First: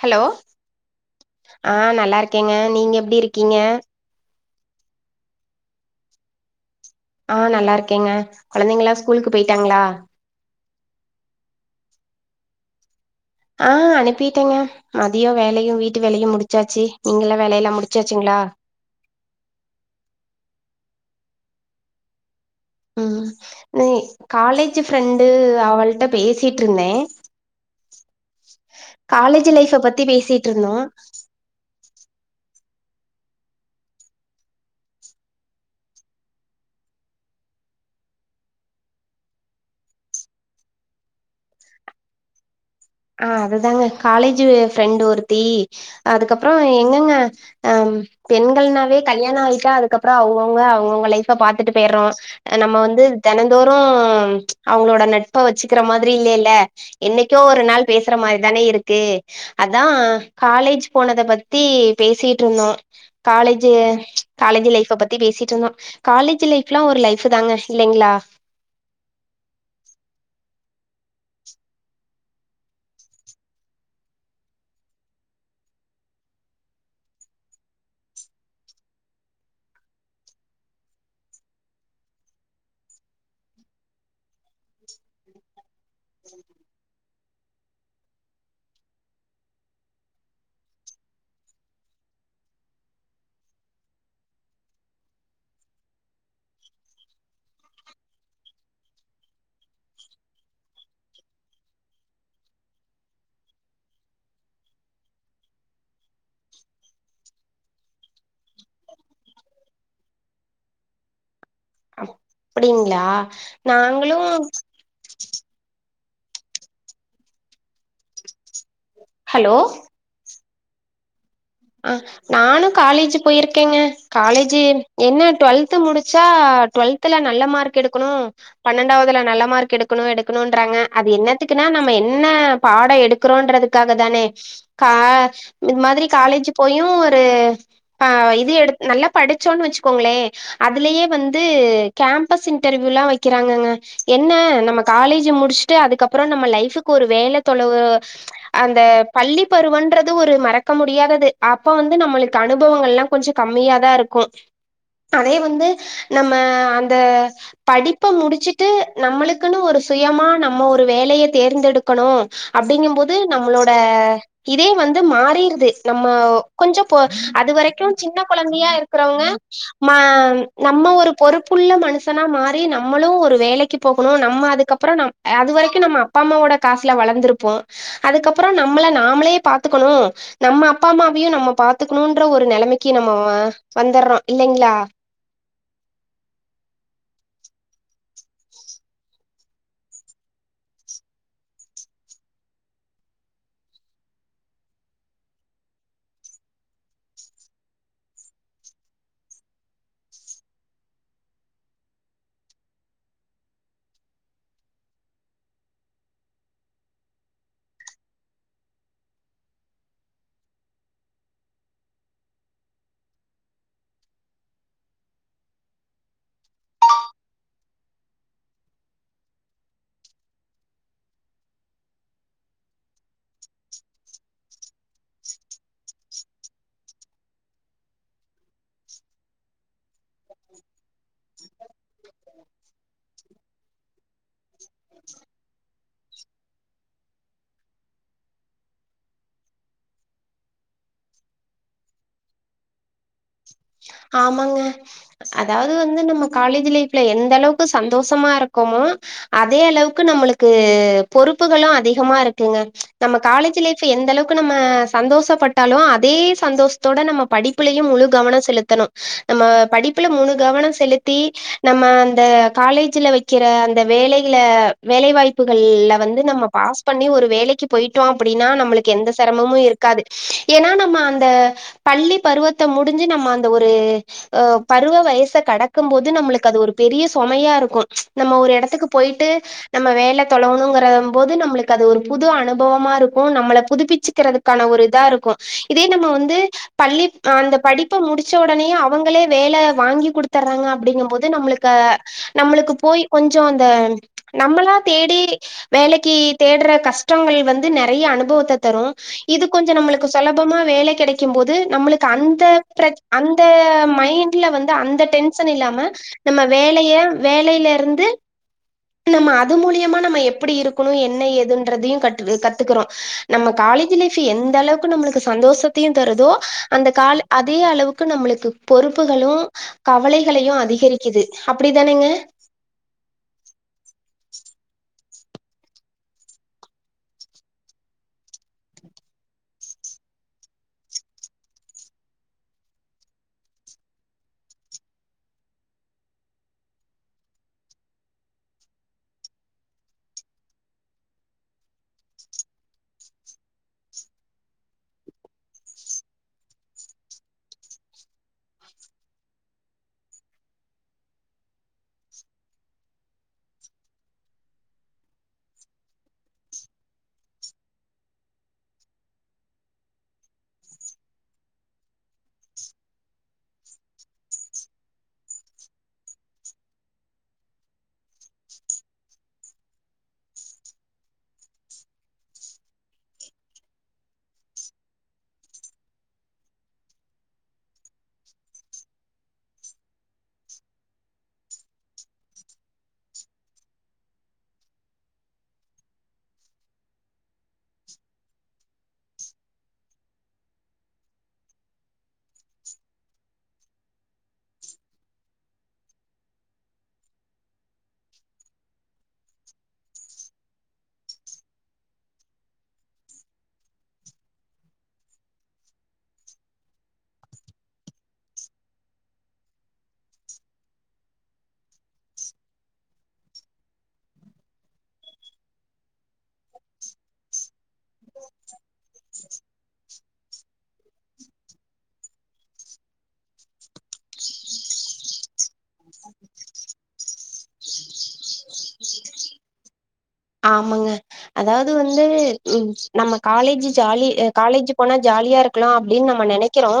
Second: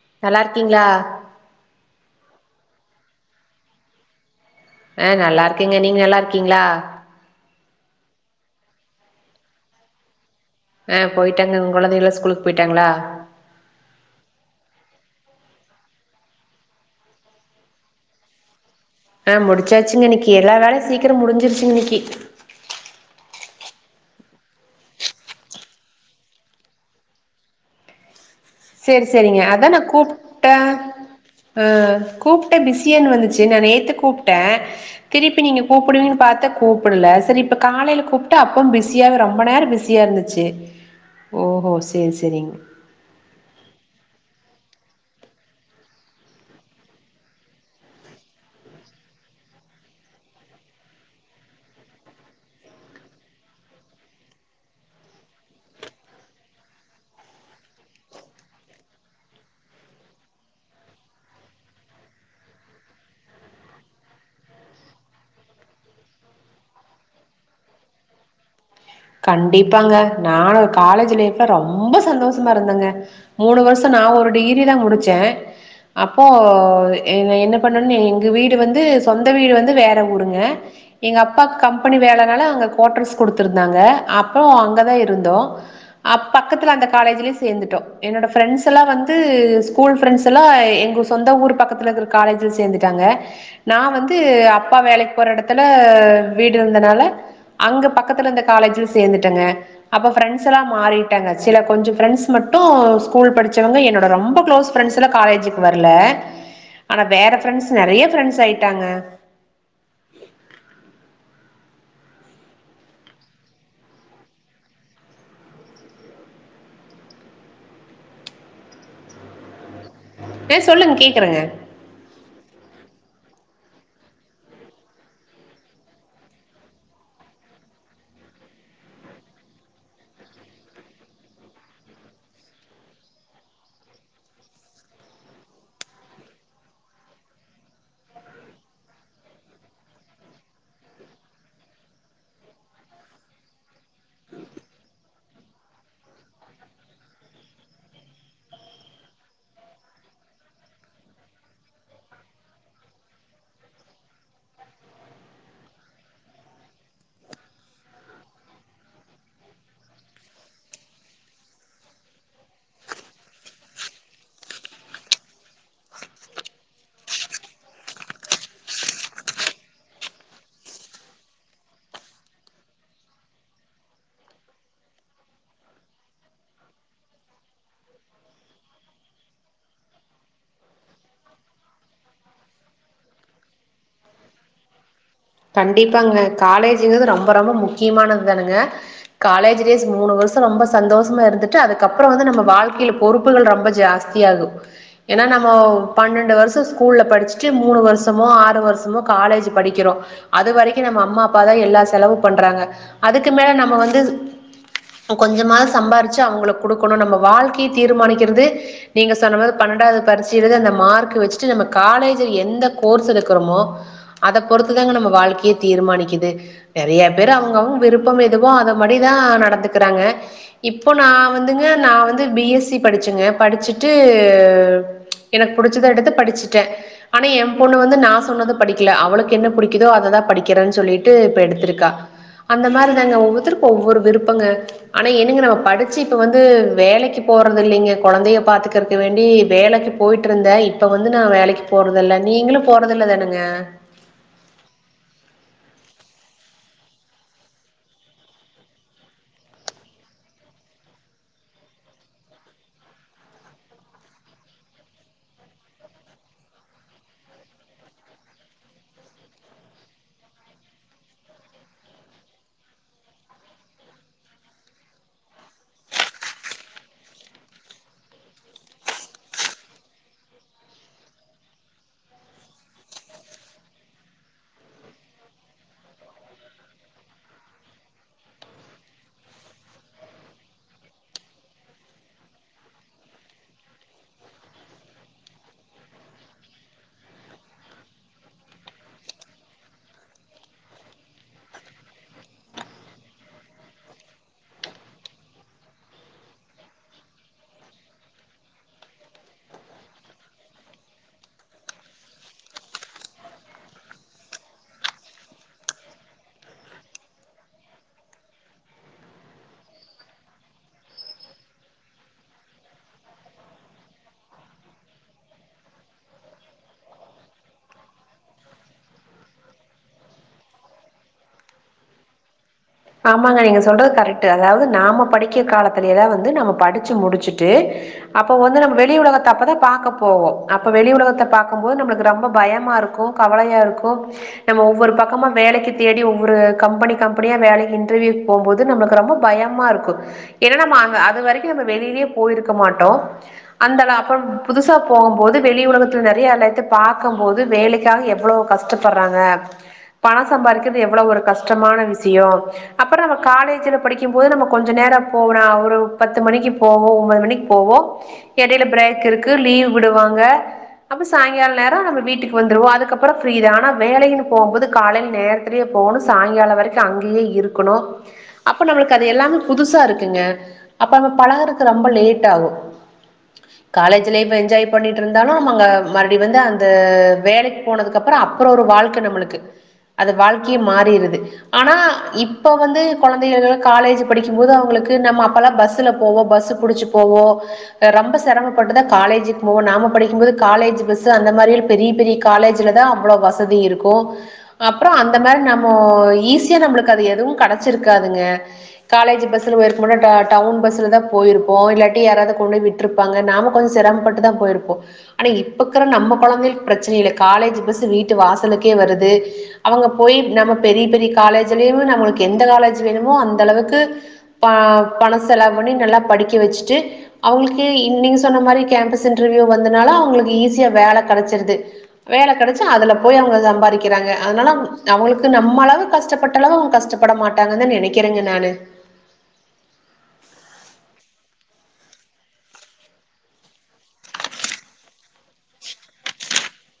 hello நல்லா இருக்கீங்களா ஆஹ் நல்லா இருக்கேங்க நீங்க எப் டி இருக்கீங்க அஹ் நல்லா இருக்கங்க நீங்க நல்லா இருக்கீங்களா ஆ நல்லா இருக்கேங்க குழந்தைங்களா ஸ்கூலுக்கு போயிட்டாங்களா ஆஹ் போயிட்டாங்க உங் கொழந்தைகளா ஸ்கூலுக்கு போய்ட்டாங்களா ஆஹ் அனுப்பிட்டேங்க மதிய வேலையு வீட்டு வேலையு முடிச்சாச்சு நீங்க எல்லா வேலை எல்லா முடிச்சாச்சுங்களா ஆஹ் முடிச்சாச்சுங்க இன்னைக்கு எல்லா வேலை சீக்கிர முடிஞ்சிருச்சுங்க இன்னைக்கு உம் நீ காலேஜ் ஃப்ரெண்டு அவள்ட்ட பேசிட்ருந்தே சரி சரிங்க அதா நா பேசிட்டு கூப்ட்டே இருந்தோ ஆஹ் கூப்பிட்ட பிஸின்னு வந்துச்சு நா நேத்து கூப்ட்டே திருப்பி நீங்க கூப்பிடுவீங்கன்னு பாத்த கூப்பிடல சரி இப்ப காலையில கூப்ட்ட அப்பயு பிஸியா ரொம்ப நேர பிசியா இருந்துச்சு ஓஹோ சரி சரிங்க ஆஹ் அதுதாங்க காலேஜு ஃபிரண்டு ஒருத்தி அதுக்கப்புற எங்கங்க அஹ் பெண்கள் னாலே கல்யாண ஆயிட்டா அதுக்கப்புற அவுங்கவுங்க அவங்கவுங்க லைஃப பாத்துட்டு போயிர்றோ நம்ம வந்து தெனந்தோறு அவங்களோட நட்ப வச்சுக்கிற மாதிரி இல்லைல்ல என்னைக்கோ ஒரு நாள் பேசுற மாரிதானே இருக்கு அதா காலேஜ் போனத பத்தி பேசிட்டு இருந்தோ காலேஜு காலேஜ் லைஃப பத்தி பேசிட்ருந்தோ காலேஜ் லைஃப்ல ஒரு லைஃப் தாங்க இல்லைங்ளா கண்டிப்பாங்க நானு காலேஜ் லைஃப்ல ரொம்ப சந்தோஷமா இருந்தங்க மூணு வருஷ நா ஒரு டிகிரி தா முடிச்சே அப்போ என்ன என்ன பண்ணனு எங்க வீடு வந்து சொந்த வீடு வந்து வேற ஊருங்க எங்க அப்பாக்கு கம்பெனி வேலனால அவுங்க கோட்டர்ஸ் குடுத்துரு ந்தாங்க அப்போ அங்க தா இருந்தோ அப்ப பக்கத்துல அந்த காலேஜ்ல சேந்துட்டோ என்னோட ஃப்ரெண்ட்ஸ் எல்லா வந்து ஸ்கூல் ஃப்ரெண்ட்ஸ் எல்லா வந்து எங்க சொந்த ஊரு பக்கத்துல இருக்க காலேஜ்ல சேந்துட்டாங்க நா வந்து அப்பா வேலைக்கு போற எடத்துல வீடு இருந்தனால அங்க பக்கத்துல காலேஜ்ல சேந்துட்டங்க அப்ப ஃப்ரண்ட்ஸ் எல்லா மாறிட்டாங்க சில கொஞ்சம் ஃப்ரெண்ட்ஸ் மட்டு ஸ்கூல் படிச்சவங்க என்னோட ரொம்ப க்ளோஸ் ஃப்ரெண்ட்ஸ் எல்லா காலேஜுக்கு வரல ஆனா வேற ஃப்ரண்ட்ஸ் நெறைய ஃப்ரெண்ட்ஸ் ஆயிட்டாங்க அப்படிங்களா நாங்களு ஹலோ ஆஹ் சொல்லுங்க கேக்குறங்க அஹ் நானும் காலேஜ் போயிருக்கங்க காலேஜு என்ன டுவெல்த்து முடிச்சா டுவெல்த்துல நல்ல மார்க் எடுக்கணு பன்னெண்டாவதுல நல்ல மார்க் எடுக்கணு எடுக்கணுன்றாங்க அது என்னத்துக்குனா நாம என்ன பாடோ எடுக்கறோன்றதுக்காக தானே கா இது மாதிரி காலேஜு போயு ஒரு இது எடு நல்லா படிச்சோன் வச்சுக்கோங்களே அதுலயே வந்து கேம்பஸ் இன்டர்வியூ லா வக்கிறாங்கங்க என்ன நம்ம காலேஜ் முடிச்சுட்டு அதுக்கப்புற நம்ம லைஃப்க்கு ஒரு வேல தொலவு அந்த பள்ளி பருவன்றது ஒரு மறக்க முடியாதது அப்ப வந்து நம்மளுக்கு அனுபவங்கள் எல்லா கொஞ்ச கம்மியாதா இருக்கு அதே வந்து நம்ம அந்த படிப்ப முடிச்சுட்டு நம்மளுக்குன்னு ஒரு சுயமா நம்ம ஒரு வேலைய தேர்ந்தெடுக்கணு அப்படிங்கம் போது நம்மளோட இதே வந்து மாறிருது ம்ம கொஞ்ச ப அது வரைக்கு சின்ன கொழந்தையா இருக்கிறவங்க நம்ம ஒரு பொறுப்புள்ள மனுஷனா மாறி நம்மளு ஒரு வேலைக்கு போகணு நம்ம அதுக்கப்புற நம் அது வரைக்கு நம்ம அப்பா அம்மாவோட காசுல வளந்திருப்போ அதுக்கப்புற நம்மள நாமளே பாத்துக்கணு நம்ம அப்பா அம்மாவையு நம்ம பாத்துக்கணுன்ற ஒரு நெலமைக்கு வந்துடுறோ இல்லைங்களா கண்டிப்பாங்க காலேஜுன்றது ரொம்ப ரொம்ப முக்கியமானது தானுங்க காலேஜ் டேஸ் மூணு வருஷ ரொம்ப சந்தோஷமா இருந்துட்டு அதுக்கப்புற வந்து நம்ம வாழ்க்கையில பொறுப்புகள் ரொம்ப ஜாஸ்திய ஆகு ஏன்னா நம்ம பன்னெண்டு வருஷ ஸ்கூல்ல படிச்சுட்டு மூணு வருஷமோ ஆறு வருஷமோ காலேஜ் படிக்கிறோ அது வரைக்கு நம்ம அம்மா அப்பா தா எல்லா செலவு பண்றாங்க அதுக்கு மேல நம்ம வந்து கொஞ்சமாவது சம்பாரிச்சு அவுங்களுக்கு குடுக்கணு நம்ம வாழ்க்கைய தீர்மானிக்கிறது நீங்க சொன்ன மார் பன்னெண்டாவது பரீச்சைல அந்த மார்க்க வச்சிட்டு நம்ம காலேஜ் ல எந்த கோர்ஸ் எடுக்கறோமோ அத பொறுத்து தாங்க நம்ம வாழ்க்கையே தீர்மானிக்குது நெறைய பேர் அவுங்க அவுங்க விருப்பம் எதுவோ அதபடி தா நடந்துக்கிறாங்க இப்ப நா வந்துங்க நா வந்து பி எஸ் சி படிச்சங்க படிச்சிட்டு எனக்கு புடிச்சது எடுத்து படிச்சிட்டே ஆனா எம் பொண்ணு வந்து நா சொன்னத படிக்கல அவளுக்கு என்ன புடிக்குதோ குதோ அததா படிக்கிறன்னு சொல்லிட்டு இப்ப எடுத்திருக்கா அந்த மாரிதாங்க ஒவ்வொருத்தருக்கு ஒவ்வொரு விருப்பங்க ஆனா என்னங்க நம்ம படிச்சு இப்ப வந்து வேலைக்கு போறது இல்லைங்க கொழந்தைய பாத்துக்கறக்கு வேண்டி வேலைக்கு போயிட்டுருந்தே இப்ப வந்து நா வேலைக்கு போறத இல்ல நீங்களு போறதில்ல தானுங்க ஆமாங்க அதாவது வந்து நம்ம காலேஜ் லைஃப்ல எந்த அளவுக்கு சந்தோஷமா இருக்கமோ அதே அளவுக்கு நம்மளுக்கு பொறுப்புகளு அதிகமா இருக்குங்க நம்ம காலேஜ் லைஃப் எந்த அளவுக்கு நம்ம சந்தோஷப்பட்டாலு அதே சந்தோசத்தோட நம்ம படிப்புலையு முழு கவன செலுத்த னு நம்ம படிப்புல முழு கவன செலுத்தி நம்ம அந்த காலேஜ்ல வைக்கிற அந்த வேலையில வேலை வாய்ப்புகள் ல வந்து நம்ம பாஸ் பண்ணி ஒரு வேலைக்கு போயிட்டோ அப்படின்னா நம்மளுக்கு எந்த சிரமமு இருக்காது ஏன்னா நம்ம அந்த பள்ளி பருவத்த முடிஞ்சு நம்ம ஒரு பருவ வயச கடக்கும் போது நம்மளுக்கு அது ஒரு பெரிய சொமையா இருக்கு நம்ம ஒரு எடத்துக்கு போயிட்டு நம்ம வேல தொழவனுங்றபோது நம்மளுக்கு அது ஒரு புது அனுபவமா இருக்கு நம்மள புதுப்பிச்சுக்கறதுக்கான ஒரு இதா இருக்கு இதே நம்ம வந்து பள்ளி அந்த படிப்பை முடிச்ச உடனேயே அவங்களே வேல வாங்கி குடுத்தர்றாங்க அப்படிங்க போது நம்மளுக்கு நம்மளுக்கு போய் கொஞ்ச அந்த நம்மளா தேடி வேலைக்கு தேடற கஷ்டங்கள் வந்து நெறைய அனுபவத்த தரு இது கொஞ்ச நம்மளுக்கு சுலபமா வேல கிடைக்கும் போது நம்மளுக்கு அந்த ப்ரச் அந்த மைண்ட்ல வந்து அந்த டென்ஷன் இல்லாம நம்ம வேலைய வேலையில இருந்து நம்ம அது மூலியமா நம்ம எப்படி இருக்கணு என்ன ஏதுன்றதையு கத்துக்கறோ நம்ம காலேஜ் லைஃப் எந்த அளவுக்கு நம்மளுக்கு சந்தோஷத்தையு தருதோ அந்த கா அதே அளவுக்கு க்கு நம்மளுக்கு பொறுப்புகளு கவலைகளையு அதிகரிக்குது அப்படிதானங்க ஆமாங்க நீங்க சொல்றது கரெக்ட் அதாவது நாம படிக்கிற காலத்தில லா வந்து நம்ம படிச்சு முடிச்சுட்டு அப்போ வந்து நம வெளி உலகத்தை அப்பதா பாக்க போவோ அப்ப வெளி உலகத்தை பாக்கும்போது நம்மளுக்கு ரொம்ப பயமா இருக்கு கவலையா இருக்கு நம்ம ஒவ்வொரு பக்கமா வேலைக்கு தேடி ஒவ்வொரு கம்பெனி கம்பெனியா வேலைக்கு இன்டர்வியூக்கு போகும்போது நமக்கு ரொம்ப பயமா இருக்கு ஏன்னா நம்ம அ அது வரைக்கு நம்ம வெளியிலயே போயிருக்க மாட்டோ அந்த அப்புற புதுசா போகும்போது வெளி உலகத்துல நெறைய எல்லையத்தை பாக்கம்போது வேலைக்காக எவ்வளவு கஷ்டப்படுறாங்க பண சம்பாதிக்கிறது எவ்வளவு ஒரு கஷ்டமான விஷய அப்புற நம்ம காலேஜ்ல படிக்கும் போது நம்ம கொஞ்ச நேர போனா ஒரு பத்து மணிக்கு போவோ ஒன்பது மணிக்கு போவோ எடையில பிரேக் இருக்கு லீவ் விடுவாங்க அப்ப சாயங்கால நேர நம்ம வீட்டுக்கு வந்துடுவோ அதுக்கப்புறம் ஃப்ரீ தா ஆனா வேலைன்னு போகும்போது காலையில நேரத்திலேயே போகணு சாயங்கால வரைக்கு அங்கேயே இருக் கனு அப்ப நமளுக்கு அது எல்லாமே புதுசா இருக்குங்க அப்ப நம்ம பழகறக்கு ரொம்ப லேட் ஆகு காலேஜ் லைஃப் என்ஜாய் பண்ணிட்டு இருந்தாலு அவுங்க மறுபடியு வந்து அந்த வேலைக்கு போனதுக்கு அப்புற ஒரு வாழ்க்க நமளுக்கு அது வாழ்க்கையே மாறிடுது ஆனா இப்போ வந்து கொழந்தைகள் காலேஜ் படிக்கும் போது அவங்களுக்கு நம்ம அப்போ லா பஸ்ல போவோ பஸ்ஸ புடிச்சு போவோ ரொம்ப சிரமப்பட்டுதா காலேஜுக்கு போவோ நாம படிக்கும்போது காலேஜ் பஸ் அந்த மாதிரி லா பெரிய பெரிய காலேஜ்ல தா அவ்வளோ வசதி இருக்கு அப்புற அந்த மாரி நம்ம ஈஸியா நம்மளுக்கு அது எதுவு கடைச்சிருக்காதுங்க காலேஜ் பஸ்ல போயிருக்க மாட்டோம் டவுன் பஸ்ல தான் போயிருப்போம் இல்லாட்டி யாராவது கொண்டு வந்து விட்டு இருப்பாங்க நாம கொஞ்சம் சிரமப்பட்டு தான் போயிருப்போம் ஆனா இப்ப இருக்குற நம்ம குழந்தைகளுக்கு பிரச்சனை இல்லை காலேஜ் பஸ் வீட்டு வாசலுக்கே வருது அவுங்க போய் நம்ம பெரிய பெரிய காலேஜ்லயு நாம எந்த காலேஜ் வேணுமோ அந்த அளவுக்கு ப பணம் செலவு பண்ணி நல்லா படிக்க வச்சுட்டு அவங்களுக்கு நீங்க சொன்ன மாரி கேம்பஸ் இன்டர்வியூ வந்தனால அவங்களுக்கு ஈசியா வேல கிடைச்சிருது வேல கிடைச்சா அதுல போய் அவங்க சம்பாதிக்கிறாங்க அதனால அவங்களுக்கு நம்ம அளவு கஷ்டப்பட்ட அளவு அவங்க கஷ்ட பட மாட்டாங்கன்னு தான் நினைக்கிறேங்க நானு ஆமாங்க அதாவது வந்து உ நம்ம காலேஜ் ஜாலி காலேஜ் போனா ஜாலியா இருக்கலாம் அப்டின்னு நம்ம நெனைக்கிறோம்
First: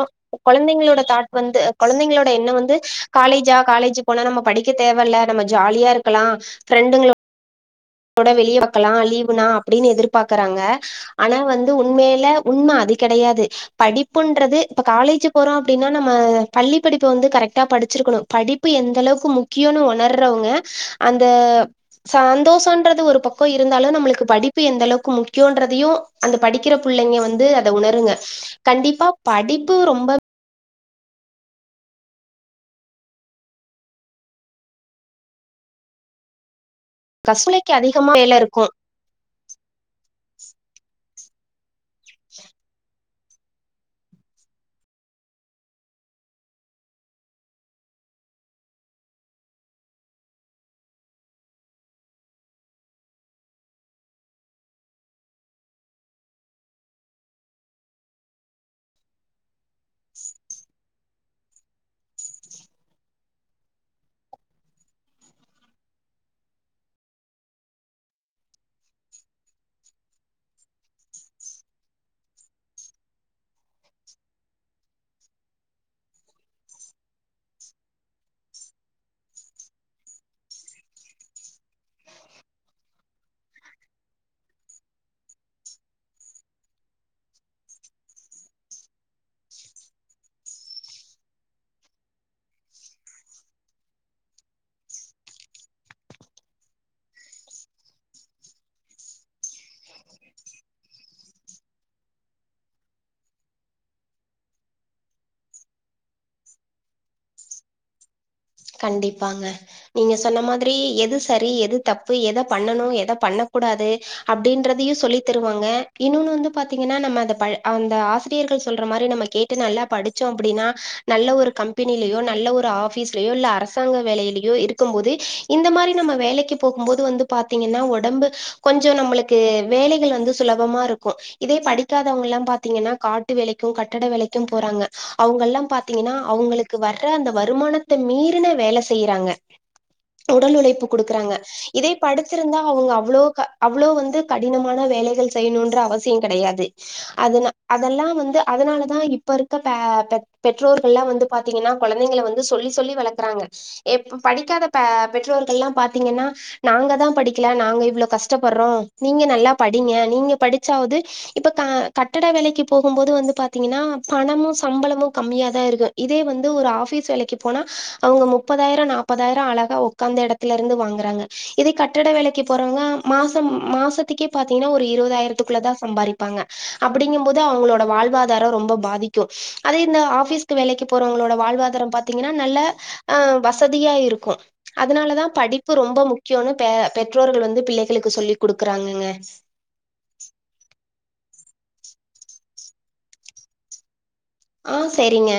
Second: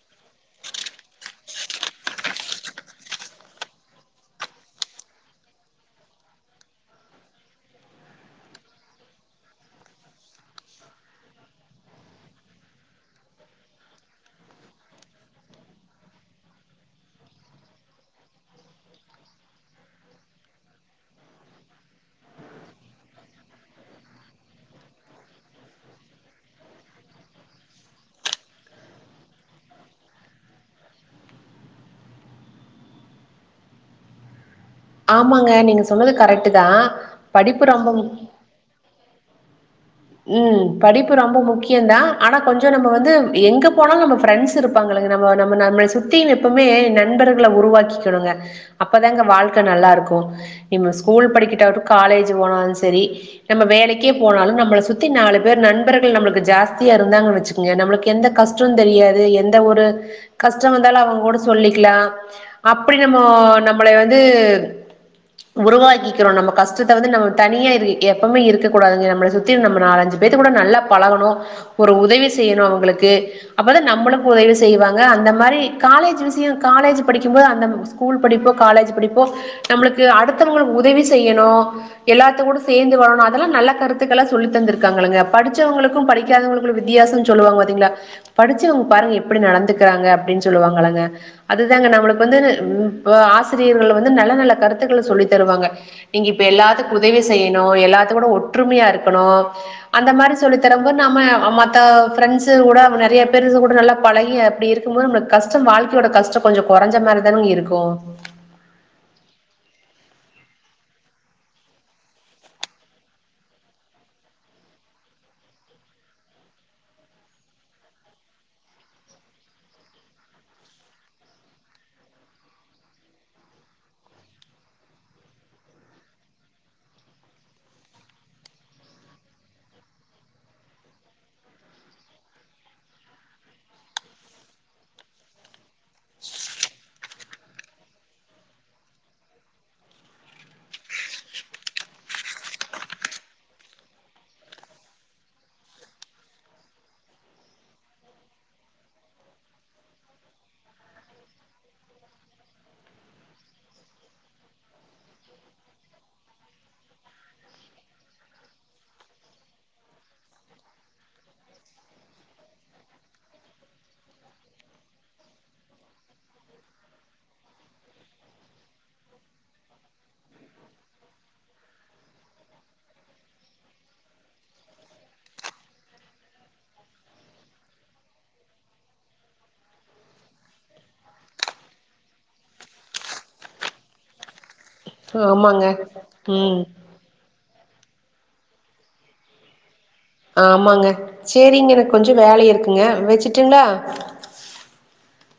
குழந்தைங்களோட தாட் வந்து குழந்தைங்களோட எண்ணம் வந்து காலேஜா காலேஜ் போனா நம்ம படிக்க தேவல்ல நம்ம ஜாலியா இருக்கலாம் ஃபிரண்டுங்களோட ஒட வெளியே வைக்கலாம் லீவுனா அப்டின்னு எதிர்பார்க்கறாங்க ஆனா வந்து உண்மையில உண்ம அது கிடையாது படிப்புன்றது இப்ப காலேஜ் போறோம் அப்டின்னா நம்ம பள்ளி படிப்பு வந்து கரெக்டா படிச்சிருக்கணு படிப்பு எந்த அளவுக்கு முக்கியோனு ஒணர்றவங்க அந்த சந்தோஷம் ன்றது ஒரு பக்கம் இருந்தாலும் நம்மளுக்கு படிப்பு எந்த அளவுக்கு முக்கியன்றதையும் அந்த படிக்கிற புள்ளைங்க வந்து அத உணருங்க கண்டிப்பா படிப்பு ரொம்ப ஆமாங்க நீங்க சொன்னது கரெக்ட் தான் கசுலைக்கு அதிகமா வேலை இருக்கும் ம் படிப்பு ப்பு ரொம்ப முக்கியம் முக்கியந்தா ஆனால் கொஞ்ச நம்ம வந்து எங்க போனாலும் நம்ம ஃபிரண்ட்ஸ் இருப்பாங்கல்லங்க நம்ம நம்ம நம்மளை சுத்தியும் எப்பவுமே நண்பர்களை உருவாக்கிக்கணுங்க அப்பதானங்க வாழ்க்கை நல்லா இருக்கும் இப்ப ஸ்கூல் படிச்சுட்டுவாவட்டு காலேஜ் போனாலும் சரி நம்ம வேலைக்கே போனாலும் நம்மள சுத் சுத்தி நாலு பேர் நண்பர்கள் நமளுக்கு ஜாஸ்தியா இருந்தாங்கன்னு வச்சுக்கோங்க நம்மளுக்கு எந்த கஷ்டம் தெரியாது எந்த ஒரு கஷ்டம் வந்தாலும் அவங்க கூட சொல்லிக்கலாம் அப்படி நம்ம நம்மளை வந்து உருவாக்கிக்கிறோம் நம்ம கஷ்டத்தை வந்து நம்ம தனியா இரு எப்பவுமே இருக்கக்க கூடாதுங்க நம்ம சுத்தி நம்ம நாலஞ்சு பேத்துக்கூட நல்லா பழகணும்ஒரு உதவி செய்யணு அவங்களுக்கு அப்ப தான் நம்மளுக்கு உதவி செய்வாங்க அந்த மாரி காலேஜ் விசியம் காலேஜ் படிக்கும்போது அந்த ஸ்கூல் படிப்போ காலேஜ் படிப்போ நம்மளுகு அடுத்தவங்களுக்கு உதவி செய்யணும் எல்லாத்து கூட சேர்ந்து வாழணும் அதெல்லாம் நல்ல கருத்துக்களை சொல்லி தந்து இருக்காங்கல்லங்க படிச்சவங்களுக்கும் படிக்காதவங்களுக்கும் வித்தியாசம்னு சொல்லுவாங்க பாத்தீங்களா படிச்சவங்க பாருங்க எப்படி நடந்துக்கிறாங்க அப்படின்னு சொல்லுவாங்கலங்க அதுதாங்க நம்மளுக்கு வந்து ஆசிரியர்கள் வந்து நல்ல நல்ல கருத்துக்களை சொல்லி தருவாங்க நீங்க இப்ப எல்லாத்துகு உதவி செய்யணும் எல்லாத்து கூட ஒற்றுமையா இருக்கணும் அந்த மாரி சொல்லி தரும்போது நம்ம மத்த ஃப்ரெண்ட்ஸ் கூட நிறைய பேரு கூட நல்லா பழகி அப்டி இருக்கும் போது நம்மளுக்கு கஷ்டம் வாழ்க்கையோட கஷ்டம் கொஞ்சம் குறைஞ்ச மாதிரிதானுங்க இருக்கும் கண்டிப்பாங்க நீங்க சொன்ன மாதிரி எது சரி எது தப்பு எதை பண்ணணும் எதை பண்ண கூடாது அப்படின்றதையும் சொல்லி தருவாங்க இன்னொன்னு வந்து பாத்தீங்கன்னா நம்ம அத அந்த ஆசிரியர்கள் சொல்ற மாரி நம்ம கேட்டு நல்லா படிச்சோம் அப்படின்னா நல்ல ஒரு கம்பெனிலயோ நல்ல ஒரு ஆபீஸ் யோ இல்ல அரசாங்க வேலையிலயோ இருக்கும் போது இந்த மாரி நம்ம வேலைக்கு போகும் போது வந்து பாத்தீங்கன்னா உடம்பு கொஞ்சம் நம்மளுக்கு வேலைகள் வந்து சுலபமா இருக்கும் இதே படிக்காதவங்க எல்லாம் பாத்தீங்கன்னா காட்டு வேலைக்கும் கட்டட வேலைக்கும் போறாங்க அவங்க எல்லாம் பாத்தீங்கன்னா அவங்களுக்கு வர்ற அந்த வருமானத் த மீறின வேலை செய்யறாங்க உடல் உழைப்பு கொடுக்கறாங்க இதை படிச்சிருந்தா அவங்க அவ்ளோ அவ்ளோ வந்து கடினமான வேலைகள் செய்யணும்ன்ற அவசியம் கிடையாது அதன அதெல்லாம் வந்து அதனாலதான் இப்ப இருக்க பெற்றோர்களெல்லாம் வந்து பாத்தீங்கன்னா குழந்தைங்கள வந்து சொல்லி சொல்லி வளர்க்கறாங்க படிக்காத பெற்றோர்கள் எல்லாம் பாத்தீங்கன்னா நாங்க தான் படிக்கல நாங்க இவ்ளோ கஷ்டப்படுறோம் நீங்க நல்லா படிங்க நீங்க படிச்சாவது இப்ப கட்டட வேலைக்கு போகும் போது வந்து பாத்தீங்கன்னா பணமும் சம்பளமும் கம்மியா தான் இருக்கும் இதே வந்து ஒரு ஆபீஸ் வேலைக்கு போனா அவுங்க முப்பதாயிரம் நாப்பதாயிரம் அழகா உக்காந்த இடத்தல இருந்து வாங்குறாங்க இதே கட்டட வேலைக்கு போறவங்க மாசம் மாசத்துக்கே பாத்தீங்கனா ஒரு இருபதாயிரத்துக்குள்ளதான் சம்பாரிப்பாங்க அப்படிங்கும் போது அவங்களோட வாழ்வாதாரம் ரொம்ப பாதிக்கும் அத இந்த ஆபிஸுகு வேலைக்கு போறவங்களோட வாழ்வாதாரம் பா பாத்தீங்கன்னா நல்ல அ வசதியா இருக்கும் அதனால தான் ஆமாங்க படிப்பு ரொம்ப முக்கியம்னு ம் பெற்றோர்கள் வந்து பிள்ளைகளுக்கு சொல்லிக் கொடுக்குறாங்கங்க ஆமாங்க சேரிங்க எனக்கு கொஞ்சம் வேல இருக்குங்க வச்சுட்டுங்களா ஆஹ் சரிங்க